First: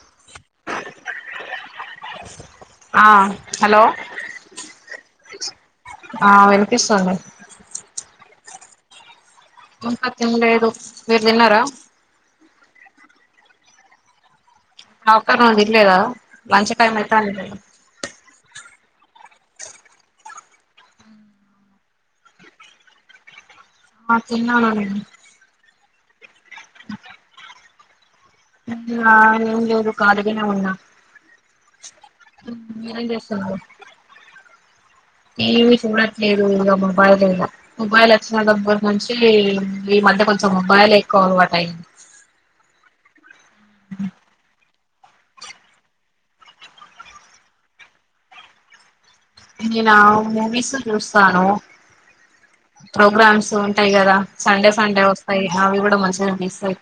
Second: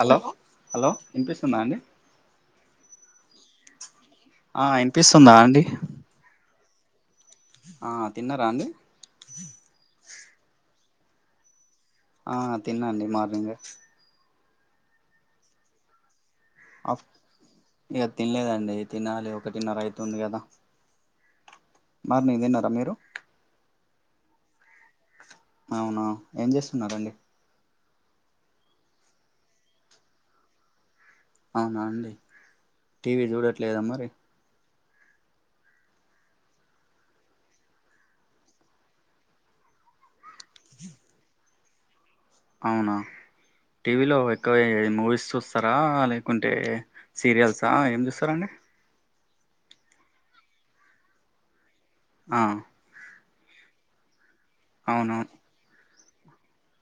Hello hello వినిపిస్తుంద అండి ఆ హలో ఆ ఇనిపిస్తుందా అండి ఆ వినిపిస్తోంది ఆ తిన్నారా అండి ఇంక తినలేదు మీరు తిన్నార ఆ తినండి మార్నింగే [unintelligible] మంచి టైమైతాందిలేదో ఇంగ తినలేదండి తినాలి ఒకటిన్నర అయితుంది కదా మార్నింగ్ తిన్నారా మీరు ఆ తిన్నానండి అవునా ఏం చేస్తున్నరండి ఇగా మీరు మేము ఖాళీగానే ఉన్నా అవునా అండి మీరేం టీవీ చేస్తున్నారు చూడట్లేదా మరి టీవీ చూడట్లేదు ఆ మొబైల్ లేగా మొబైల్ వచ్చిన దగ్గర నుంచి ఈ మధ్య కొంచెం మొబైల్ ఎక్కువ అలవాటు అయింది అవునా టీవీలో ఎక్కువే మూవీస్ చూస్త వస్తారా లేకుంటే సీరియల్సా ఏం చూస్తారాండి నీనా మూవీస్ చూస్తాను ఆ ప్రోగ్రామ్స్ ఉంటాయి కదా సండే సండే అవునవును వస్తాయి అవి కూడా మంచిగా కనిపిస్తాయి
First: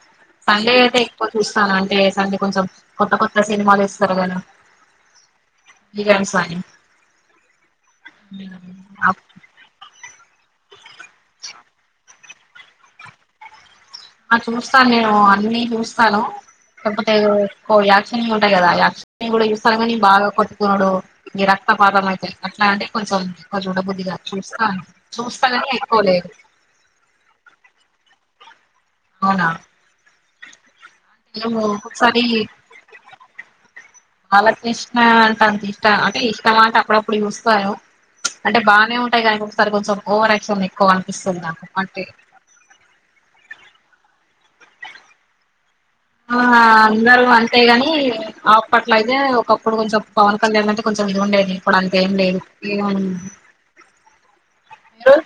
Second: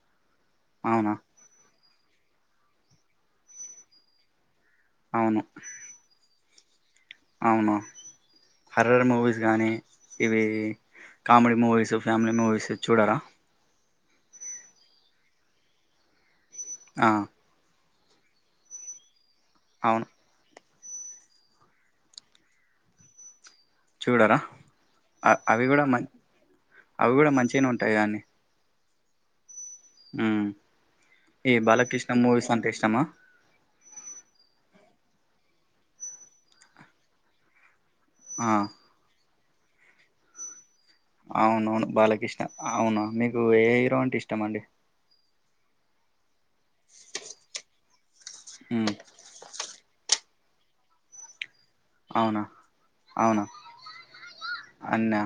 సండే అయితే అవునా ఎక్కువ చూస్తాను అంటే సండే కొంచెం కొత్త కొత్త సినిమాలు ఇస్తారు కదా అవును ఇగా అనుసని అవును హర్రర్ మూవీ కానీ ఇవి కామెడీ మూవీస్ ఫ్యామిలీ మూవీస్ చూడరా ఆ చూస్తాను నేను అన్ని చూస్తాను ఆ లేకపోతే ఓ యాక్షణ ఉంటయి కాద యాక్షణ కూడా చూస్తాను కానీ అవును బాగా కొటు వాడు ఈ రక్తపాతం అయిత అట్లా అంటే కొంచెం అది చూడ బుద్ధదిగా చూడరా చూస్తా అ చూస్తాను అవి కని కూడా మ ఎక్కువలేదు అవి కూడా మంచిగానే ఉంటాయి కానీ అవునా ఉ ఈ నేను బాలకృష్ణ ఒక్కొక్కసారి మూవీస్ అంటే ఇష్టమా బాలకృష్ణ అంటే అంత ఇష్టం అంటే ఇష్టంమా అంటే అప్పుడప్పుడు చూస్తాను ఆ అంటే బాగానే ఉంటాయి కానీక ఒకసారి కొంచెం ఓవర్ క్షన్ ఎక్కువ అనిపిస్తుంది నాకు అంతే అవును మీకు ఏ హీరో అంటే ఇష్టమండి ఆ అందరు అంతే గని ఉమ్ అప్పట్లో అయితే ఒక ఇప్పుడు కొంచం పవన్ కళ్యాణ్ అంట కొంచెం ఈది ఉండేది ఇప్పుడు అంతా ఏమీ లేదు అవునా ఫ్రీగా మీక అవునా అన్నా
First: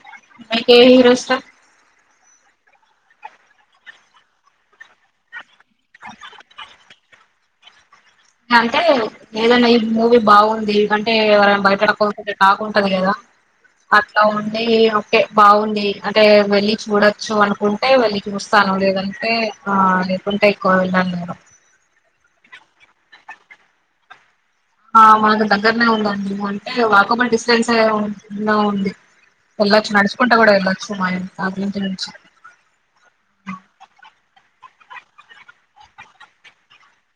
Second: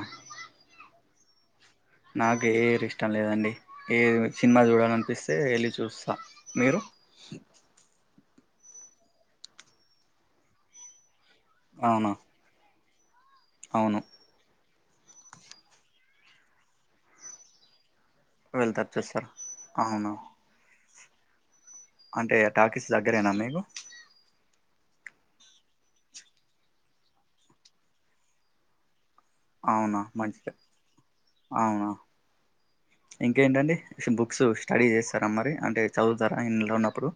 ఎ హీరో ఇష్టం నాకు ఏ హీరో ఇష్టం లేదండి ఏది సినిమా చూడాల అనిపిస్తే వెళ్ళి చూస్తా మీరు అంటే ఏదన్నా ఈ మూవీ బాగుందికంటే ఎవరైనా బయటోళ్లు అవునా పోతుంటే బాగుంటది కదా అవును అట్లా ఉండి ఓకే బాగుంది అంటే వెళ్లి చూడ సో అనుకుంటే వెళ్ళి చూస్తాను వెళ్తారు చూస్తారు లేదంటే ఆ అవునా లేకుంటే ఎక్కువ వెళ్ళాను నేను అంటే టాకీస్ దగ్గరేనా మీకు ఆ మనకు దగ్గరనే ఉందండి అంటే వాకబుల్ డిస్టెన్స్ ఉండే ఉంది వెళ్ళచ్చు అవునా నడుచుకుంటూ మంచిది కూడా వెళ్ళచ్చు మా ఇంటి కాడ అవునా నుంచి ఇంకేంటండి షూ బుక్స్ స్టడీ చేస్తారా మరి అంటే చదువుతారా ఇంట్లో ఉన్నప్పుడు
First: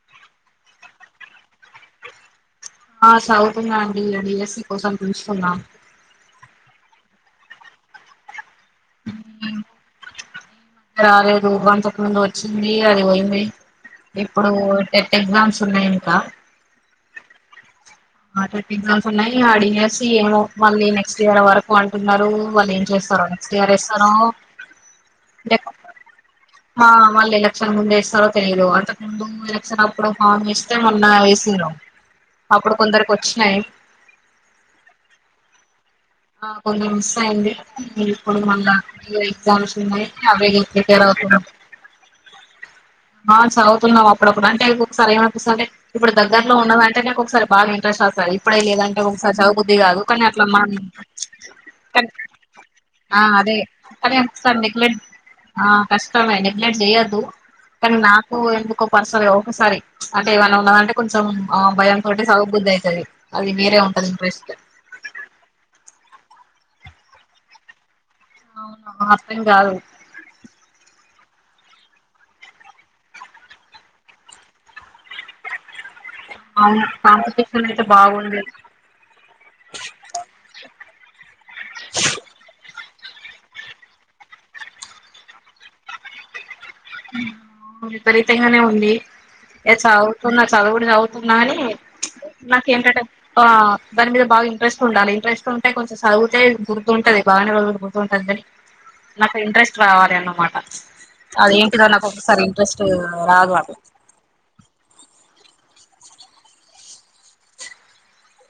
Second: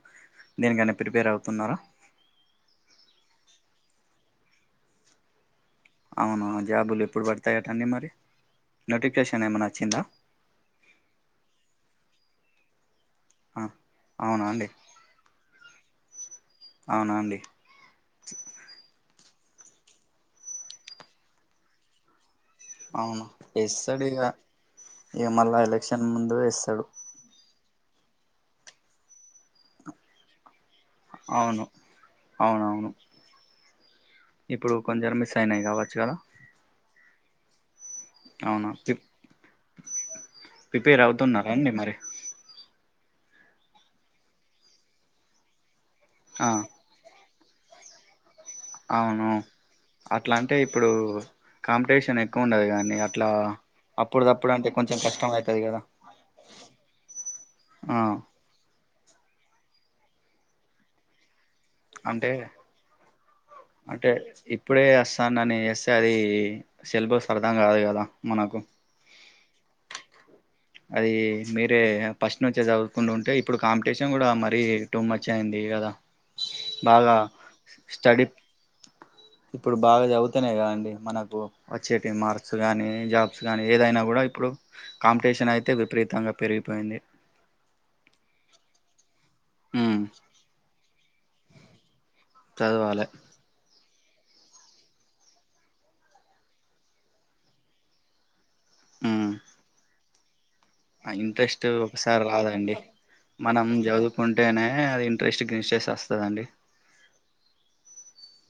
దీనికని అనా ప్రిపేర్ అవుతున్నారా ఆ చదువుతున అండి డిఎస్సి కోసం చూస్తున్న అవును జాబులు ఎప్పుడు పడతాయాటండి మరి నోటిఫికేషన్ ఏమైనా వచ్చిందా రాలేదు అంతకుముందు వచ్చింది అది పోయింది ఆ, అవునా ఇప్పుడు అండి ఎట్ ఎగ్జామ్స్ ఉన్నాయి ఇంకా అవునా అండి ఆటెక్ ఎగ్జామ్స్ ఉన్నాయి అడిగేసి ఏమో మళ్ళీ నెక్స్ట్ ఇయర్ వరకు అంటున్నారు వాళు ఏం అవును చేస్తారో నెక్స్యర్ వేస్తారో లేక ఈ సార్ ముందుగా ఇస్తారు ఆ వాళ్ళు ఎలక్షన్ ముందేస్తారో తెలీదు అంతకు ముందు ఎలక్షన్ అప్పుడు హామ్ వేస్ అయితే మొన్న అవును వేసిరు అప్పుడు అవునవును కొందరికొచ్చినాయ్ ఇప్పుడు కొంచెరం మిస్ అయినాయి కావచ్చు కదా ఆ కొంచం మిస్ అయింది ఇప్పుడు అవునా మళ్ళా ప్రి ఎగ్జామ్స్ ఉన్నాయి అవే ప్రిపేర్ అవుతునా అవుతున్నారా అండి మరి ఆ చదువుతున్నామప్పుడప్పుడు అంటే ఒకొకసారి ఏమపిస్తుంటే ఇప్పుడు ఆ దగ్గరలో ఉన్నదం అంటనే ఒకసారి బాగా ఇంట్రెస్ట్ వస్తది ఇప్పుడే లేదంటే అవును ఒకసారి చదువ బుద్ది కాదు కానీ అట్లా అంటే మనం ఇప్పుడు కాంపిటీషన్ ఎక్కువ ఉండదు కానీ అట్లా అరే అప్పుడుదప్పుడు ఒకసారి అంటే కొంచెం నెగ్లెక్ట్ కష్టం అవుతుంది ఆ కదా కష్టమే నెగ్లెక్ట్ చెయ్యద్దు కానీ ఆ నా ఎందుకో ఎందుకో పర్సర ఒకసారి అంటే ఏమైనా ఉన్నాదంటే కొంచెం భయంతోటి అంటే సదబుద్ధి అయితది అది మీరే ఉంటది అంటే ఇంట్రెస్ట్ ఇప్పుడే వస్తానని చేస్తే అది సిలబస్ అర్థం కాదు కదా మనకు ఆ అర్థం కాదు అది మీరే ఫస్ట్ నుచ్చే చదువుకుంటూ ఉంటే ఇప్పుడు కాంపిటీషన్ కూడా మరీ టూమచ్ అయింది గదా. అవును కాంపిటేషన్ [inaudible] బాగుండేది ఇప్పుడు బాగ చదువుతేనే కదండి మనకు వచ్చేటి మార్క్స్ కానీ జాబ్స్ కానీ ఏదైనా కూడా ఇప్పుడు కాం పిటీషన్ అయితే విపరీతంగా పెరిగ్ విపరీతంగానే ఉంది ఏ ఉమ్ చదువుతున్నా చదువునే చవు న్నాని నాకేంటటే చదవాలి ఆ దాని మీద బాగా ఇంట్రెస్ట్ ఉండాలి ఇంట్రెస్ట్ ఉంటే కొంచెం చదివుతే గుర్తు ఉంటది బాగానే గుర్తుంటుందని. ఉమ్ నాకు ఇంట్రెస్ట్ రావాలి అన్నమాట ఆ ఇంట్రెస్ట్ అదేంటిదో నాకు ఒకసారి రాదండి ఇంట్రెస్ట్ రాదు అ మనం చదువ్ ఉంటేనే అది ఇంట్రెస్ట్ [unintelligible] వస్తదండి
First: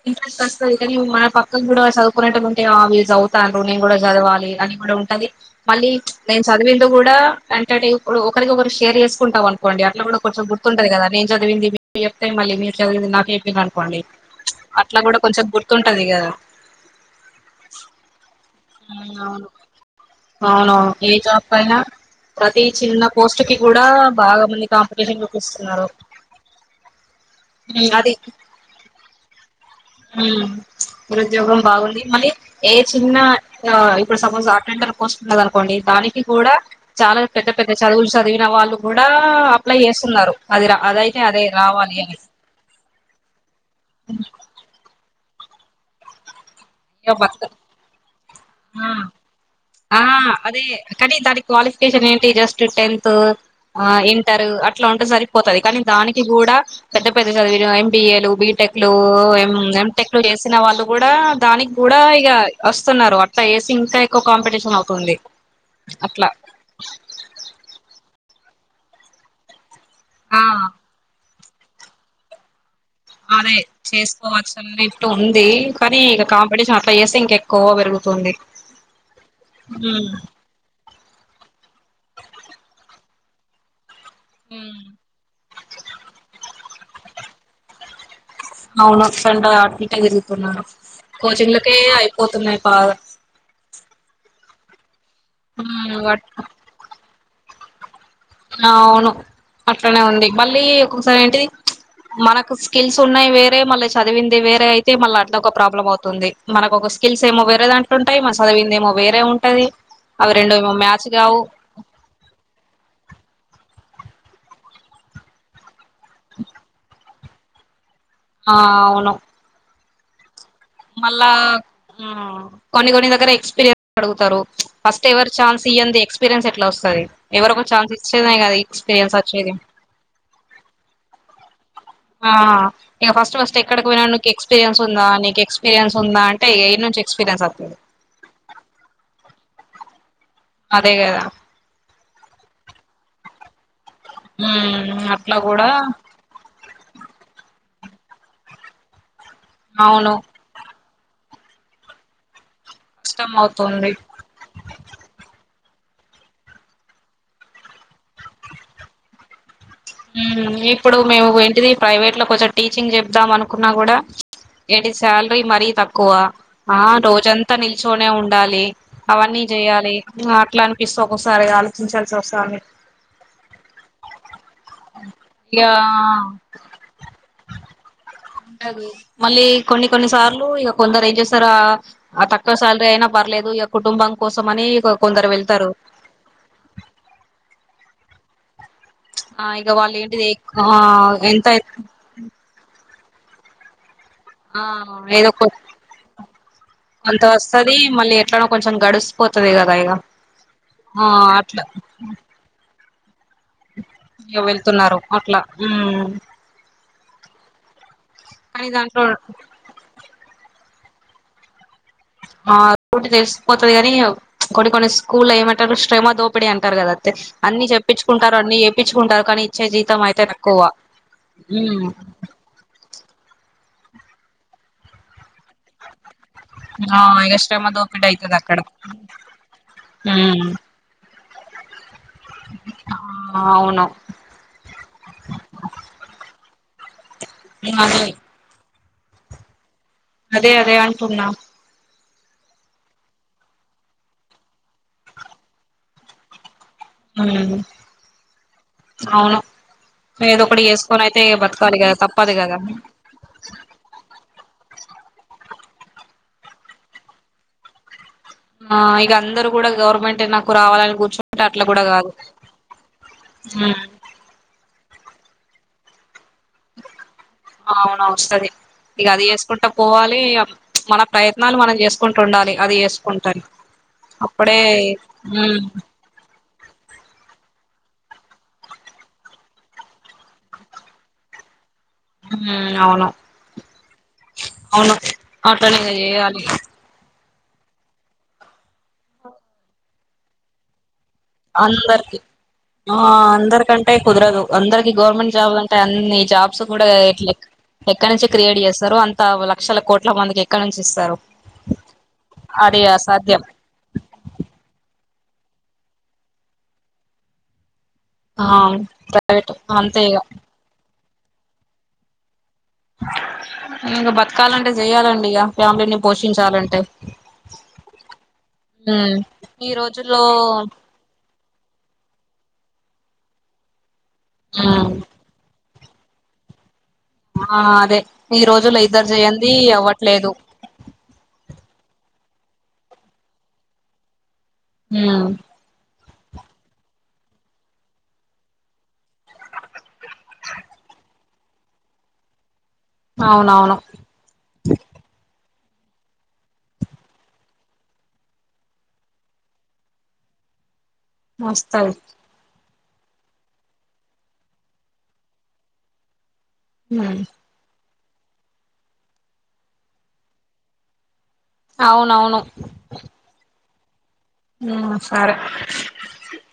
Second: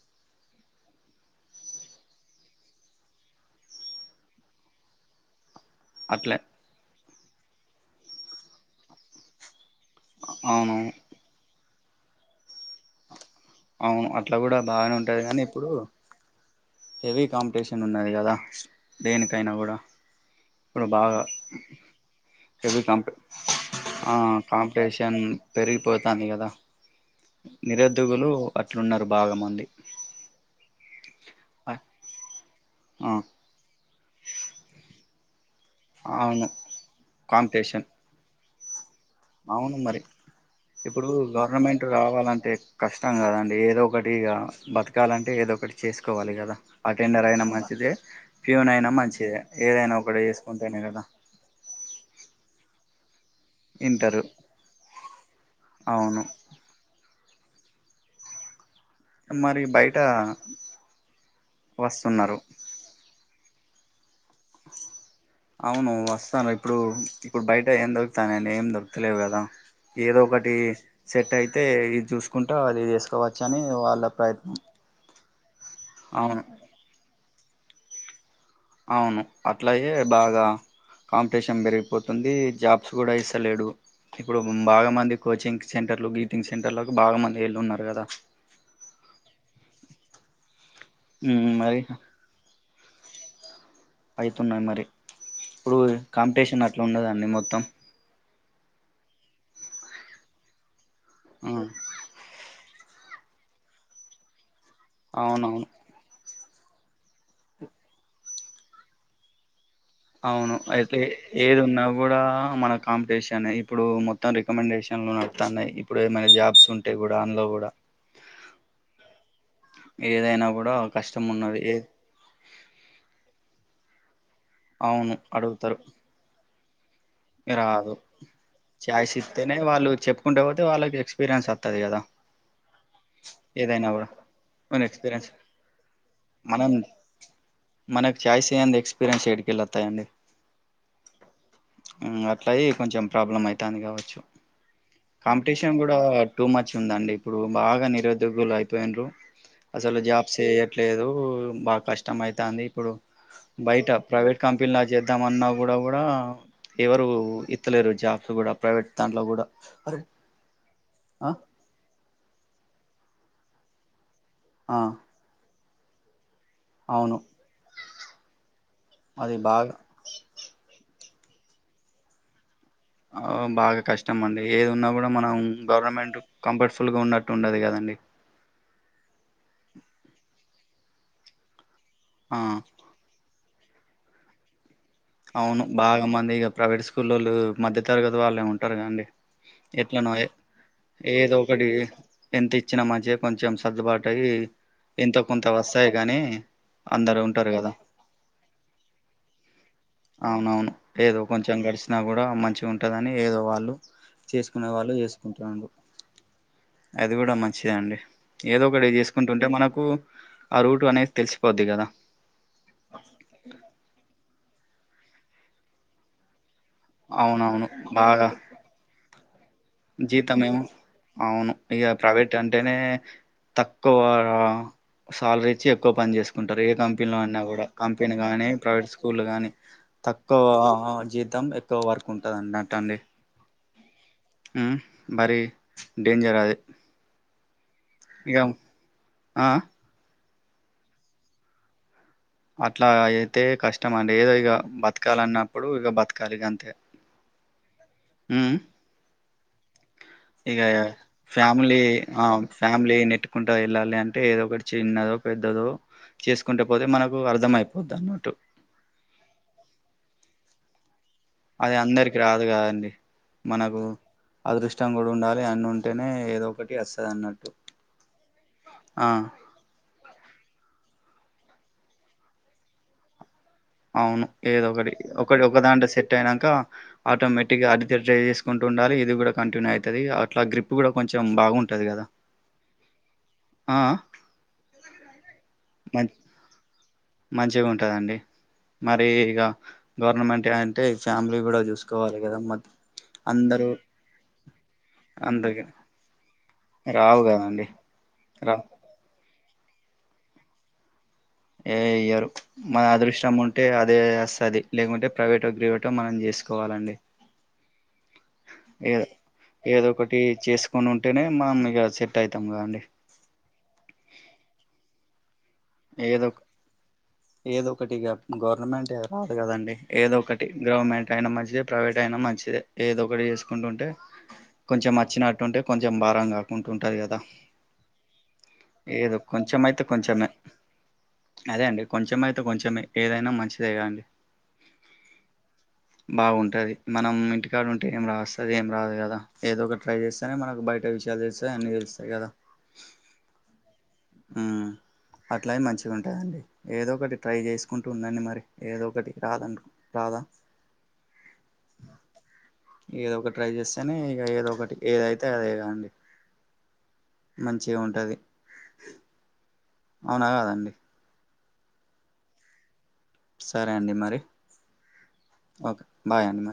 ఇంట్రెస్ట్ వస్తుంది కానీ మన పక్కన కూడా చదువుకునేటోల్లుంటే ఆ వీళ్లు చదువుతారు నేను కూడా చదవాలి అని కూడా ఉ ది మళ్ళీ అట్లే నేను చదివింది కూడా అంటే ఇప్పుడు ఒకరికొకరు షేర్ చేసుకుంటామనుకోండి ఇలా కూడా కొంచెం అవును గుర్తుంటది కదా నే చదివింది మీరు చెప్తే మళ్ళీ మీరు చదివింది నాకు చెప్పారు అనుకోండి అవును అట్లా కూడా బాగనే ఉంటది కానీ ఇప్పుడు ఇగ హెవీ కాంపిటీషన్ ఉన్నది కదా అవును దేనికైనా గుడా అప్పుడు అవునవును ఏ బాగా జాబ్ కైనా ప్రతి హెవీ చిన్న కాంపి పోస్ట్ కి కూడా ఆ బాగా మంది కాంపిటీషన్ చూపిస్తున్నారు పెరిగిపోతంది గదా నిరుద్యోగులు అట్లున్నరు బాగా మంది మ్మ్ నిరుద్యోగం బాగుంది మళ్ళీ ఏ ఆ చిన్న ఆ ఇప్పుడు సపోజ్ అటెండర్ పోస్ట్ ఉంది కద కోండి దానికి అవును కూడా చాలా పెద్ద పెద్ద కాంపిటీషన్ చదువులు చదివిన వాళ్ళు కూడా అవును అప్లై మరి చేస్తున్నారు అది అదయితే అదే రావాలి అని అంటే కష్టం కదండి ఏదో ఒకటి ఇగ బతకాలంటే ఏదో ఒకటి చేసుకోవాలి కదా ఇగ అటెండర్ బతుక అయినా మంచిదే ఫ్యూన్ ఆ అయినా మంచిదే ఏదైనా ఆ, ఒకటి అదే చేసుకుంటేనే గదా కానీ దాని క్వాలిఫికేషన్ ఏంటి జస్ట్ టెంత్ ఆ ఇంటరు అట్లా ఉంటే సరిపోతది కానీ దానికి అవును కూడా పెద్ద పెద్ద కదురు ఎం బి ఏ లు, బీ టె క్లు, మరి ఏం బయట టె క్లు చేసిన వాళ్ళు కూడా దానిక్ కూడా ఇగ వస్తున్నారు వస్తున్నారు అట్లా వేసి ఇంకా ఎక్కువ కాంపిటీషన్ అవుతుంది అట్లా ఆ ఇప్పుడు ఇప్పుడు బయట ఏం దొరుకుతానండి ఏం దొరుకుతలేవు కదా ఏదో ఆ ఒకటి సెట్ అయి తే ఇది చూసుకుంటా అది చేసుకోవచ్చు అని వాళ్ళ ప్రయత్నం తుంది కానీ ఇక అవును కాంపిటీషన్ అట్లా చేస్తే ఇంక ఎక్కువ పెరుగుతుంది అవును అట్లాగే బాగా కాంపిటీషన్ పెరిగిపోతుంది జాబ్స్ కూడా ఇస్తలేడు ఇప్పుడు బాగా మంది కోచింగ్ సెంటర్లు గీటింగ్ సెంటర్లకు బాగా మంది వెళ్ళున్నారు కదా అవును సండ అటు ఇటే తిరుగుతున్నారు ఉమ్, కోచింగ్‌లకే మరి అయిపోతున్నాయి బాగా అయితున్నాయి మరి ఇప్పుడు ఉమ్ అట్ కాంపిటీషన్ అట్లా ఉన్నదండి మొత్తం అవును అట్లనే ఉంది మళ్ళీ ఒక్కొక్కసారి ఏంటిది మనకు స్కిల్స్ ఉన్నాయి వేరే మళ్ళీ చదివింది వేరే అయితే మళ్ళా అట్లా ఒక అవునవును ప్రాబ్లం అవుతుంది మనకు ఒక స్కిల్స్ ఏమో వేరే దాంట్లో ఉంటాయి మన సదివింది ఏమో వేరే ఉంటది అవి అవును రెండు ఏమో అయితే మ్యాచ్ కావు ఏది ఉన్నా కూడా మన కాంపిటీషనే ఇప్పుడు మొత్తం రికమండేషన్లు నడుతన్నాయి ఇప్పుడు ఏమైనా జాబ్స్ ఉంటే కూడా అందులో కూడా ఆ అవును ఏదైనా గూడా మళ్ళా ఉమ్ కొన్ని కొన్ని దగ్గర ఎక్స్పీరియన్స్ అడుగుతారు ఫస్ట్ అవును ఎవరు ఛాన్స్ అడుగుతారు ఇయ్యందే ఎక్స్పీరియన్స్ ఎట్లా వస్తాది ఎవరో ఒక ఛన్స్ ఇస్తేనే కదా ఎక్స్పీరియన్స్ వచ్చేది వాళ్లు చె కుంటా పోతే వాళ్లకి ఎక్స్పీరియన్స్ వత్తది కదా ఆ ఇగ ఫస్ట్ ఫస్ట్ ఎక్కడికి ఏదైనా పోయిన కూడా నీకు ఎక్స్పీరియన్ మన ఉందా ఎక్స్పీరియన్స్ నీకు ఎక్పీరియన్స్ ఉందా అంటే మనం ఏయినుంచి ఎక్స్పీరియన్స్ వత్తది మనకు ఛాయిస్ ఇయ్యందే ఎక్స్పీరియన్స్ ఏడికేళ్లి వత్తయండి అదే కదా ఉమ్మ్ అట్లాయి కొంచెం ప్రాబ్లం అయితంది కావచ్చు ఉమ్ అట్లా కాంపిటీషన్ కూడా టూ మచ్ ఉందండి ఇప్పుడు బాగా నిరుద్యోగులు అయిపోయిండ్రు అసలు అవును జాబ్సే ట్లేదు బాగా కష్టం అయితంది ఇప్పుడు కష్టం బయట అవుతుంది ప్రైవేట్ కంపెనీలా చేద్దామన్నా కూడా కూడా ఎవరు ఇత్తలేరు జాబ్స్ కూడా ప్రైవేట్ దాంట్లో కూడా అరే ఉమ్మ్ ఇప్పుడు మేము ఆ ఏంటిది ప్రైవేట్‌లో కొంచెం టీచింగ్ చెప్దాం అనుకున్నా కూడా ఆ ఏంటి సాలరి మరీ తక్కువ ఆ అవును రోజంతా నిల్చొనే ఉండాలి అది అవన్నీ బాగా చేయాలి ఇంగ అట్లా అనిపిస్తే ఒక్కోసారి ఆలోచించాల్సి వస్తాంది ఆ బాగా కష్టం అండి ఏది ఉన్న కూడా మనం ఇగ గవర్నమెంట్ కంఫర్ట్ఫూల్‌గా ఉన్న ట్టు ఉండదు కదండి ఉంటది మళ్ళీ కొన్ని కొన్ని సార్లు ఇగ కొందరు ఏం చేస్తారా ఆ తక్కువ శాలరీ అయినా పర్లేదు ఇగ కుటుంబం కోసం అని కొందరు అవును వెళ్తారు బాగా మంది ఇగ ప్రైవేట్ స్కూల్లోళ్ళు మధ్య తరగతి వాళ్ళే ఉంటారుగా అండి ఆ ఇక వాళ్ళు ఎట్లనోఎ ఏంటిది ఆ ఏదో ఎంత ఒకటియే ఏం తిచ్చిన మంచిగా కొంచెం సర్దుబా టయి ఆ ఎంతో ఏదో కొంత వస్తాయి కానీ అందరు ఉంటారు కదా ఎట్లనో కొంచెం గడిసిపోతది కదా ఇగ అవునవును ఏదో కొంచెం గడిసిన కూడా మంచిగా ఉంటదని ఏదో వాళ్ళు ఇక చేసుకునే వాళ్ళు వెళ్తున్నారు అట్లా చేసుకుంటున్నారు అది కూడా మంచిదే అండి ఏదో కానీ ఒకటి దాంట్లో చేసుకుంటుంటే మనకు ఆ రూటు అనేది తెలిసిపోద్ది కదా మార్పు ఉంటే తెలిసిపోతది కాని కొన్ని కొన్ని స్కూల్ ఏమంటారు శ్రమ తో ఇప్పుడే అంటారు కదాతే అన్ని అవునవును చెప్పించుకుంటారు అన్ని ఏయిపిచ్చుకుంటారు కానీ ఇచ్చే జీతం అయితే జీత మేము తక్కువ అవును ఇగ ఉమ్ ప్రైవేట్ తంటేనె తక్కువ శలరీచ్చి ఎక్కువ పనిచేస్ కుంటారు ఏ ఆ కంపెనీలో ఇగ అన్నా కూడా శ్రమ దోపిడీ కంపెనీ అయితది కానీ, అక్కడ ప్రైవేట్ స్కూళ్ళ కానీ తక్కువ ఉమ్ జీతం ఎక్కువ వర్క్ ఉంటందిండి అట ఆ అండి అవును ఉమ్, మరి డేంజర్ ఈ మాదిరే ఇగం ఆ అదే అదే అంటున్నా అట్లా అయితే కష్టం అండి ఏదో ఇగ బతకాల అన్నప్పుడు ఇగ బతకాలి ఇగ గంతే మ్ అవును ఏదో ఒకటి ఇగయా చేసుకొని అయితే ఫ్యామిలీ బతకాలి కదా ఆ తప్పదు కదా ఫ్యామిలీ నెట్ కుంటా వెళ్ళాలి అంటే ఏదో ఒకటి చిన్నదో, పెద్దదో చేసుకుంటే పోతే మనం ఓ అర్థమయిపోద్ది అన్నట్టు ఆ ఇగ అందరు కూడా గవర్నమెంట్ నాకు రావాలని కూర్చు అది అందరికి రాదు కదండి మనకు ఉమ్ అదృష్టం కూడా ఉండాలి అన్ని ఉంటేనే ఏదో ఒకటి వస్తది అన్నట్టు అవున వస్తది ఇగ ఆ అది చేసుకుంటా పోవాలి మన ప్రయత్నాలు మనం చేసుకుంటూ ఉండాలి అది చేసుకుంటని అవును ఏదొ ఒకటి ఒకటి ఒకదాంటే సెట్ అయినాక ఆటోమేటిక్గా అడి ట్రై చేసుకుంటూ ఉండాలి. ఇది కూడా కంటిన్యూ అయితుంది అట్లా గ్రిప్ కూడా కొంచెం బాగుంటుంది కదా మ్ అవును ఆ అవును అట్లానే మ చేయాలి మంచిగా ఉంటదండి మరి ఇగ గవర్నమెంట్ అంటే ఫ్యామిలీ కూడా అందరికి చూసుకోవాలి కదా మ ఆ అందరూ అందరికంటే కుదరదు అందరికి గవర్నమెంట్ జాబ్ అందరికి అంటే అన్ని జాబ్స్ కూడా రావు కదండి ఎక్కడ నుంచే రా క్రియేట్ చేస్తారు అంతా లక్షల కోట్ల మందికి ఎక్కడ నుంచి ఇస్తారు. ఏ అయ్యరు అది మ అదృష్టం అసాధ్యం ఉంట టే అదే అస్తది లేకుంటే ప్రైవేట్, గ్రవేట్ మనం చేసుకోవాలండి. ఆ ఏ ప్రైవేట్ ఏద అంతే ఇగ ఒకటి చేసుకొని ఉంటేనే మామీగా సెట్ అవుతాం కద అండి. ఇంకా బతకాలంటే చెయాలండి ఇగ ఫ్యామిలీని పోషించాలంటే? ఏదొ ఒకటిగా గవర్నమెంట్ ఉమ్ రాదు ఈ కదండి ఏదో రోజుల్లో ఒకటి గవర్నమెంట్ అయిన మధ్య ప్రైవేట్ అయినా మంచిదే ఏదో ఒకటి చేసుకుంటుంటే ఉమ్ కొంచెం వచ్చిన టుంటే కొంచెం భారం కాకుంటు ఉంటాది కదా ఆ అదే ఈ రోజులు ఇద్దరు ఏదో చేయంది కొంచెం అయితే కొంచెమే అవ్వట్లేదు. అదే అండి కొంచెం అయితే కొంచెం ఏదైనా మంచిదేగా అండి. హ బావుంటది మనం ఇంటికాడ ఉంటే ఏం రాస్తుంది ఏం రాదు కదా ఏదో ఒక ట్రై చేస్త అయిన మనకు బయట విషయాలు తెలుస్తాయి అన్ని తెలుస్తాయి కదా. అవునవును ఆ అట్లాగ మంచిగా ఉంటుందండి ఏదో ఒకటి ట్రై చేసుకుంటూ ఉందండి మరి ఏదో ఒకటి రాదనుకు రాదా వస్తాయి ఏదో ఒకటి ట్రై చేస్తేనే ఇక ఏదో ఒకటి ఏదైతే అదే కా అండి. హ మంచిగా ఉంటుంది అవునా కాదండి అవునవును సరే అండి మరి ఉమ్ సరే ఓకే బాయ్ అండి